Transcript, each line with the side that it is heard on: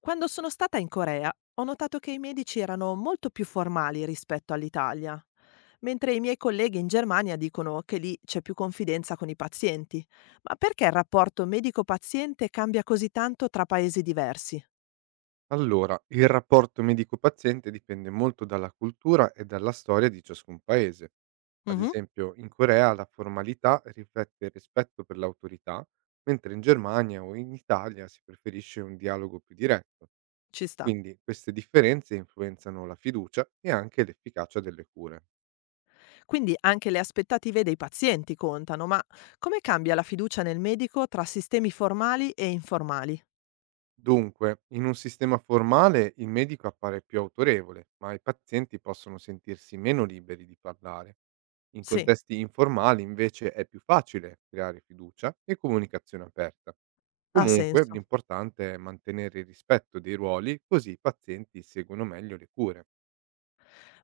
left: Quando sono stata in Corea ho notato che i medici erano molto più formali rispetto all'Italia, mentre i miei colleghi in Germania dicono che lì c'è più confidenza con i pazienti. Ma perché il rapporto medico-paziente cambia così tanto tra paesi diversi?
right: Allora, il rapporto medico-paziente dipende molto dalla cultura e dalla storia di ciascun paese. Ad
left: Mhm,
right: esempio, in Corea la formalità riflette il rispetto per l'autorità, mentre in Germania o in Italia si preferisce un dialogo più diretto.
left: ci sta.
right: Quindi queste differenze influenzano la fiducia e anche l'efficacia delle cure.
left: Quindi anche le aspettative dei pazienti contano, ma come cambia la fiducia nel medico tra sistemi formali e informali?
right: Dunque, in un sistema formale il medico appare più autorevole, ma i pazienti possono sentirsi meno liberi di parlare. In
left: Sì,
right: contesti informali invece è più facile creare fiducia e comunicazione aperta.
left: ha
right: Comunque,
left: senso.
right: l'importante è mantenere il rispetto dei ruoli così i pazienti seguono meglio le cure.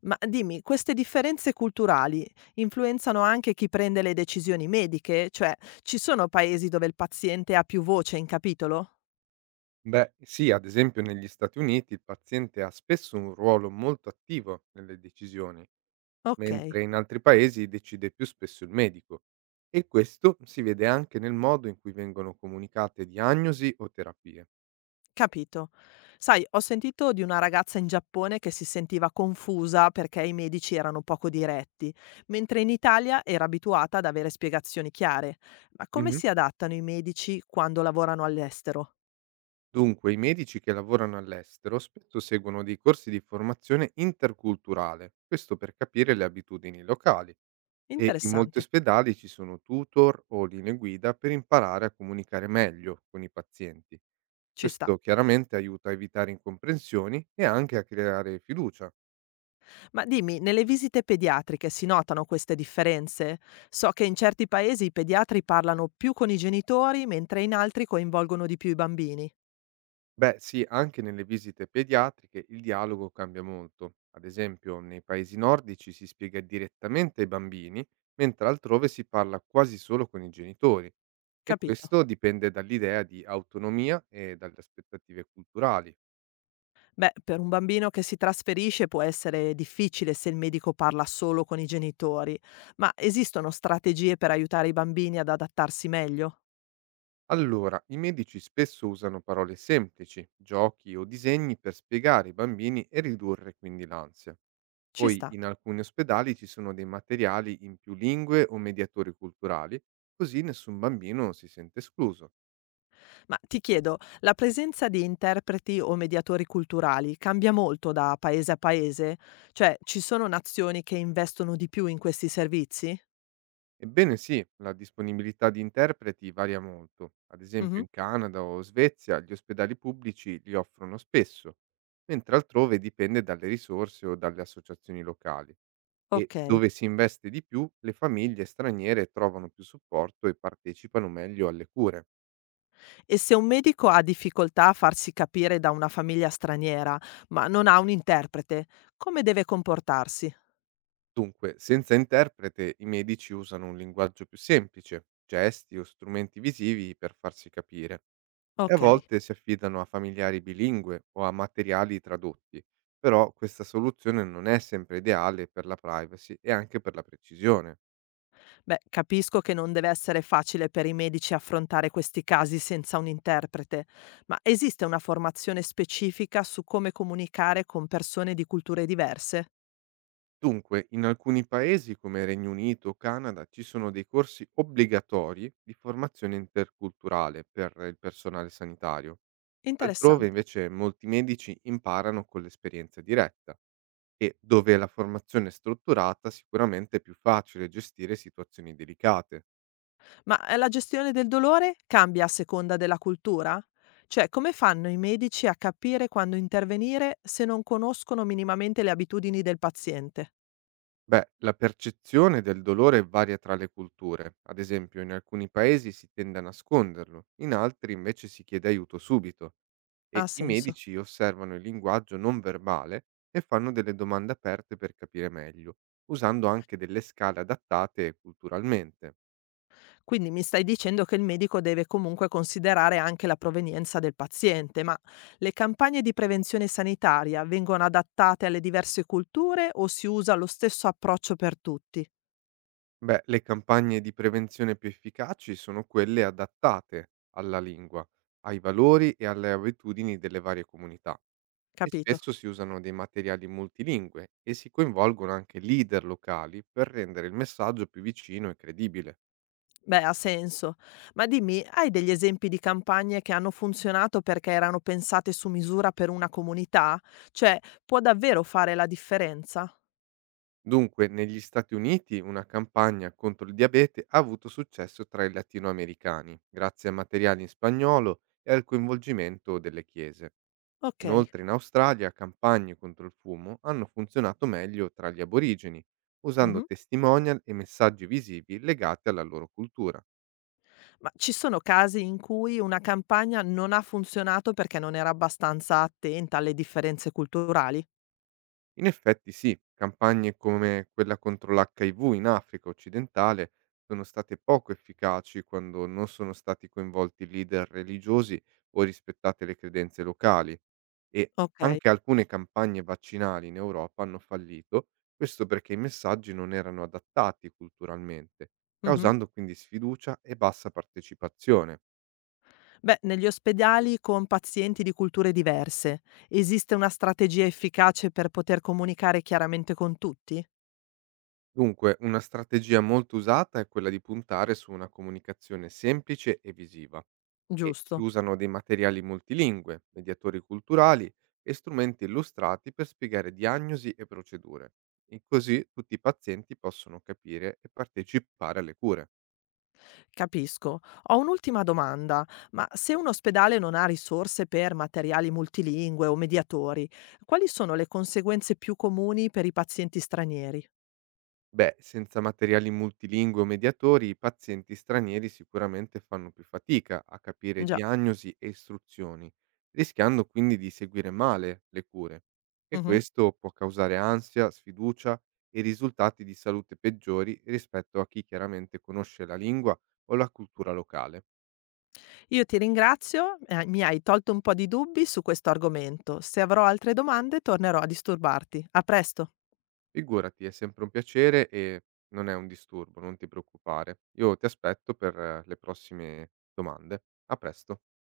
left: Ma dimmi, queste differenze culturali influenzano anche chi prende le decisioni mediche? Cioè, ci sono paesi dove il paziente ha più voce in capitolo?
right: Beh, sì, ad esempio negli Stati Uniti il paziente ha spesso un ruolo molto attivo nelle decisioni.
left: Ok,
right: Mentre in altri paesi decide più spesso il medico. E questo si vede anche nel modo in cui vengono comunicate diagnosi o terapie.
left: capito. Sai, ho sentito di una ragazza in Giappone che si sentiva confusa perché i medici erano poco diretti, mentre in Italia era abituata ad avere spiegazioni chiare. Ma come
right: Mhm.
left: si adattano i medici quando lavorano all'estero?
right: Dunque, i medici che lavorano all'estero spesso seguono dei corsi di formazione interculturale, questo per capire le abitudini locali. E in molti
left: Interessante,
right: ospedali ci sono tutor o linee guida per imparare a comunicare meglio con i pazienti.
left: ci sta.
right: Questo chiaramente aiuta a evitare incomprensioni e anche a creare fiducia.
left: Ma dimmi, nelle visite pediatriche si notano queste differenze? So che in certi paesi i pediatri parlano più con i genitori, mentre in altri coinvolgono di più i bambini.
right: Beh, sì, anche nelle visite pediatriche il dialogo cambia molto. Ad esempio, nei paesi nordici si spiega direttamente ai bambini, mentre altrove si parla quasi solo con i genitori. E
left: Capito?
right: questo dipende dall'idea di autonomia e dalle aspettative culturali.
left: Beh, per un bambino che si trasferisce può essere difficile se il medico parla solo con i genitori, ma esistono strategie per aiutare i bambini ad adattarsi meglio?
right: Allora, i medici spesso usano parole semplici, giochi o disegni per spiegare ai bambini e ridurre quindi l'ansia.
left: Ci
right: Poi
left: sta.
right: in alcuni ospedali ci sono dei materiali in più lingue o mediatori culturali, così nessun bambino si sente escluso.
left: Ma ti chiedo, la presenza di interpreti o mediatori culturali cambia molto da paese a paese? Cioè, ci sono nazioni che investono di più in questi servizi?
right: Ebbene sì, la disponibilità di interpreti varia molto. Ad esempio
left: Mh-mh.
right: in Canada o Svezia gli ospedali pubblici li offrono spesso, mentre altrove dipende dalle risorse o dalle associazioni locali. E
left: Okay.
right: dove si investe di più, le famiglie straniere trovano più supporto e partecipano meglio alle cure.
left: E se un medico ha difficoltà a farsi capire da una famiglia straniera, ma non ha un interprete, come deve comportarsi?
right: Dunque, senza interprete i medici usano un linguaggio più semplice, gesti o strumenti visivi per farsi capire e a
left: Okay.
right: volte si affidano a familiari bilingue o a materiali tradotti, però questa soluzione non è sempre ideale per la privacy e anche per la precisione.
left: Beh, capisco che non deve essere facile per i medici affrontare questi casi senza un interprete, ma esiste una formazione specifica su come comunicare con persone di culture diverse?
right: Dunque, in alcuni paesi come Regno Unito o Canada ci sono dei corsi obbligatori di formazione interculturale per il personale sanitario. Altrove
left: Interessante.
right: invece molti medici imparano con l'esperienza diretta. E dove la formazione è strutturata sicuramente è più facile gestire situazioni delicate.
left: Ma la gestione del dolore cambia a seconda della cultura? Cioè, come fanno i medici a capire quando intervenire se non conoscono minimamente le abitudini del paziente?
right: Beh, la percezione del dolore varia tra le culture, ad esempio in alcuni paesi si tende a nasconderlo, in altri invece si chiede aiuto subito
left: Ha
right: e i
left: senso.
right: medici osservano il linguaggio non verbale e fanno delle domande aperte per capire meglio, usando anche delle scale adattate culturalmente.
left: Quindi mi stai dicendo che il medico deve comunque considerare anche la provenienza del paziente, ma le campagne di prevenzione sanitaria vengono adattate alle diverse culture o si usa lo stesso approccio per tutti?
right: Beh, le campagne di prevenzione più efficaci sono quelle adattate alla lingua, ai valori e alle abitudini delle varie comunità e
left: Capito?
right: spesso si usano dei materiali multilingue e si coinvolgono anche leader locali per rendere il messaggio più vicino e credibile.
left: Beh, ha senso. Ma dimmi, hai degli esempi di campagne che hanno funzionato perché erano pensate su misura per una comunità? Cioè, può davvero fare la differenza?
right: Dunque, negli Stati Uniti una campagna contro il diabete ha avuto successo tra i latinoamericani, grazie a materiali in spagnolo e al coinvolgimento delle chiese.
left: Ok.
right: Inoltre in Australia campagne contro il fumo hanno funzionato meglio tra gli aborigeni,
left: Mhm.
right: usando testimonial e messaggi visivi legati alla loro cultura.
left: Ma ci sono casi in cui una campagna non ha funzionato perché non era abbastanza attenta alle differenze culturali?
right: In effetti sì, campagne come quella contro l'HIV in Africa occidentale sono state poco efficaci quando non sono stati coinvolti leader religiosi o rispettate le credenze locali e
left: Okay.
right: anche alcune campagne vaccinali in Europa hanno fallito, questo perché i messaggi non erano adattati culturalmente,
left: Mh-mh.
right: causando quindi sfiducia e bassa partecipazione.
left: Beh, negli ospedali con pazienti di culture diverse, esiste una strategia efficace per poter comunicare chiaramente con tutti?
right: Dunque, una strategia molto usata è quella di puntare su una comunicazione semplice e visiva e si
left: Giusto,
right: usano dei materiali multilingue, mediatori culturali e strumenti illustrati per spiegare diagnosi e procedure. E così tutti i pazienti possono capire e partecipare alle cure.
left: capisco. Ho un'ultima domanda, ma se un ospedale non ha risorse per materiali multilingue o mediatori, quali sono le conseguenze più comuni per i pazienti stranieri?
right: Beh, senza materiali multilingue o mediatori, i pazienti stranieri sicuramente fanno più fatica a capire
left: Già.
right: diagnosi e istruzioni, rischiando quindi di seguire male le cure. E
left: Mh-mh.
right: questo può causare ansia, sfiducia e risultati di salute peggiori rispetto a chi chiaramente conosce la lingua o la cultura locale.
left: Io ti ringrazio, mi hai tolto un po' di dubbi su questo argomento. Se avrò altre domande tornerò a disturbarti. A presto.
right: Figurati, è sempre un piacere e non è un disturbo, non ti preoccupare. Io ti aspetto per le prossime domande. A presto.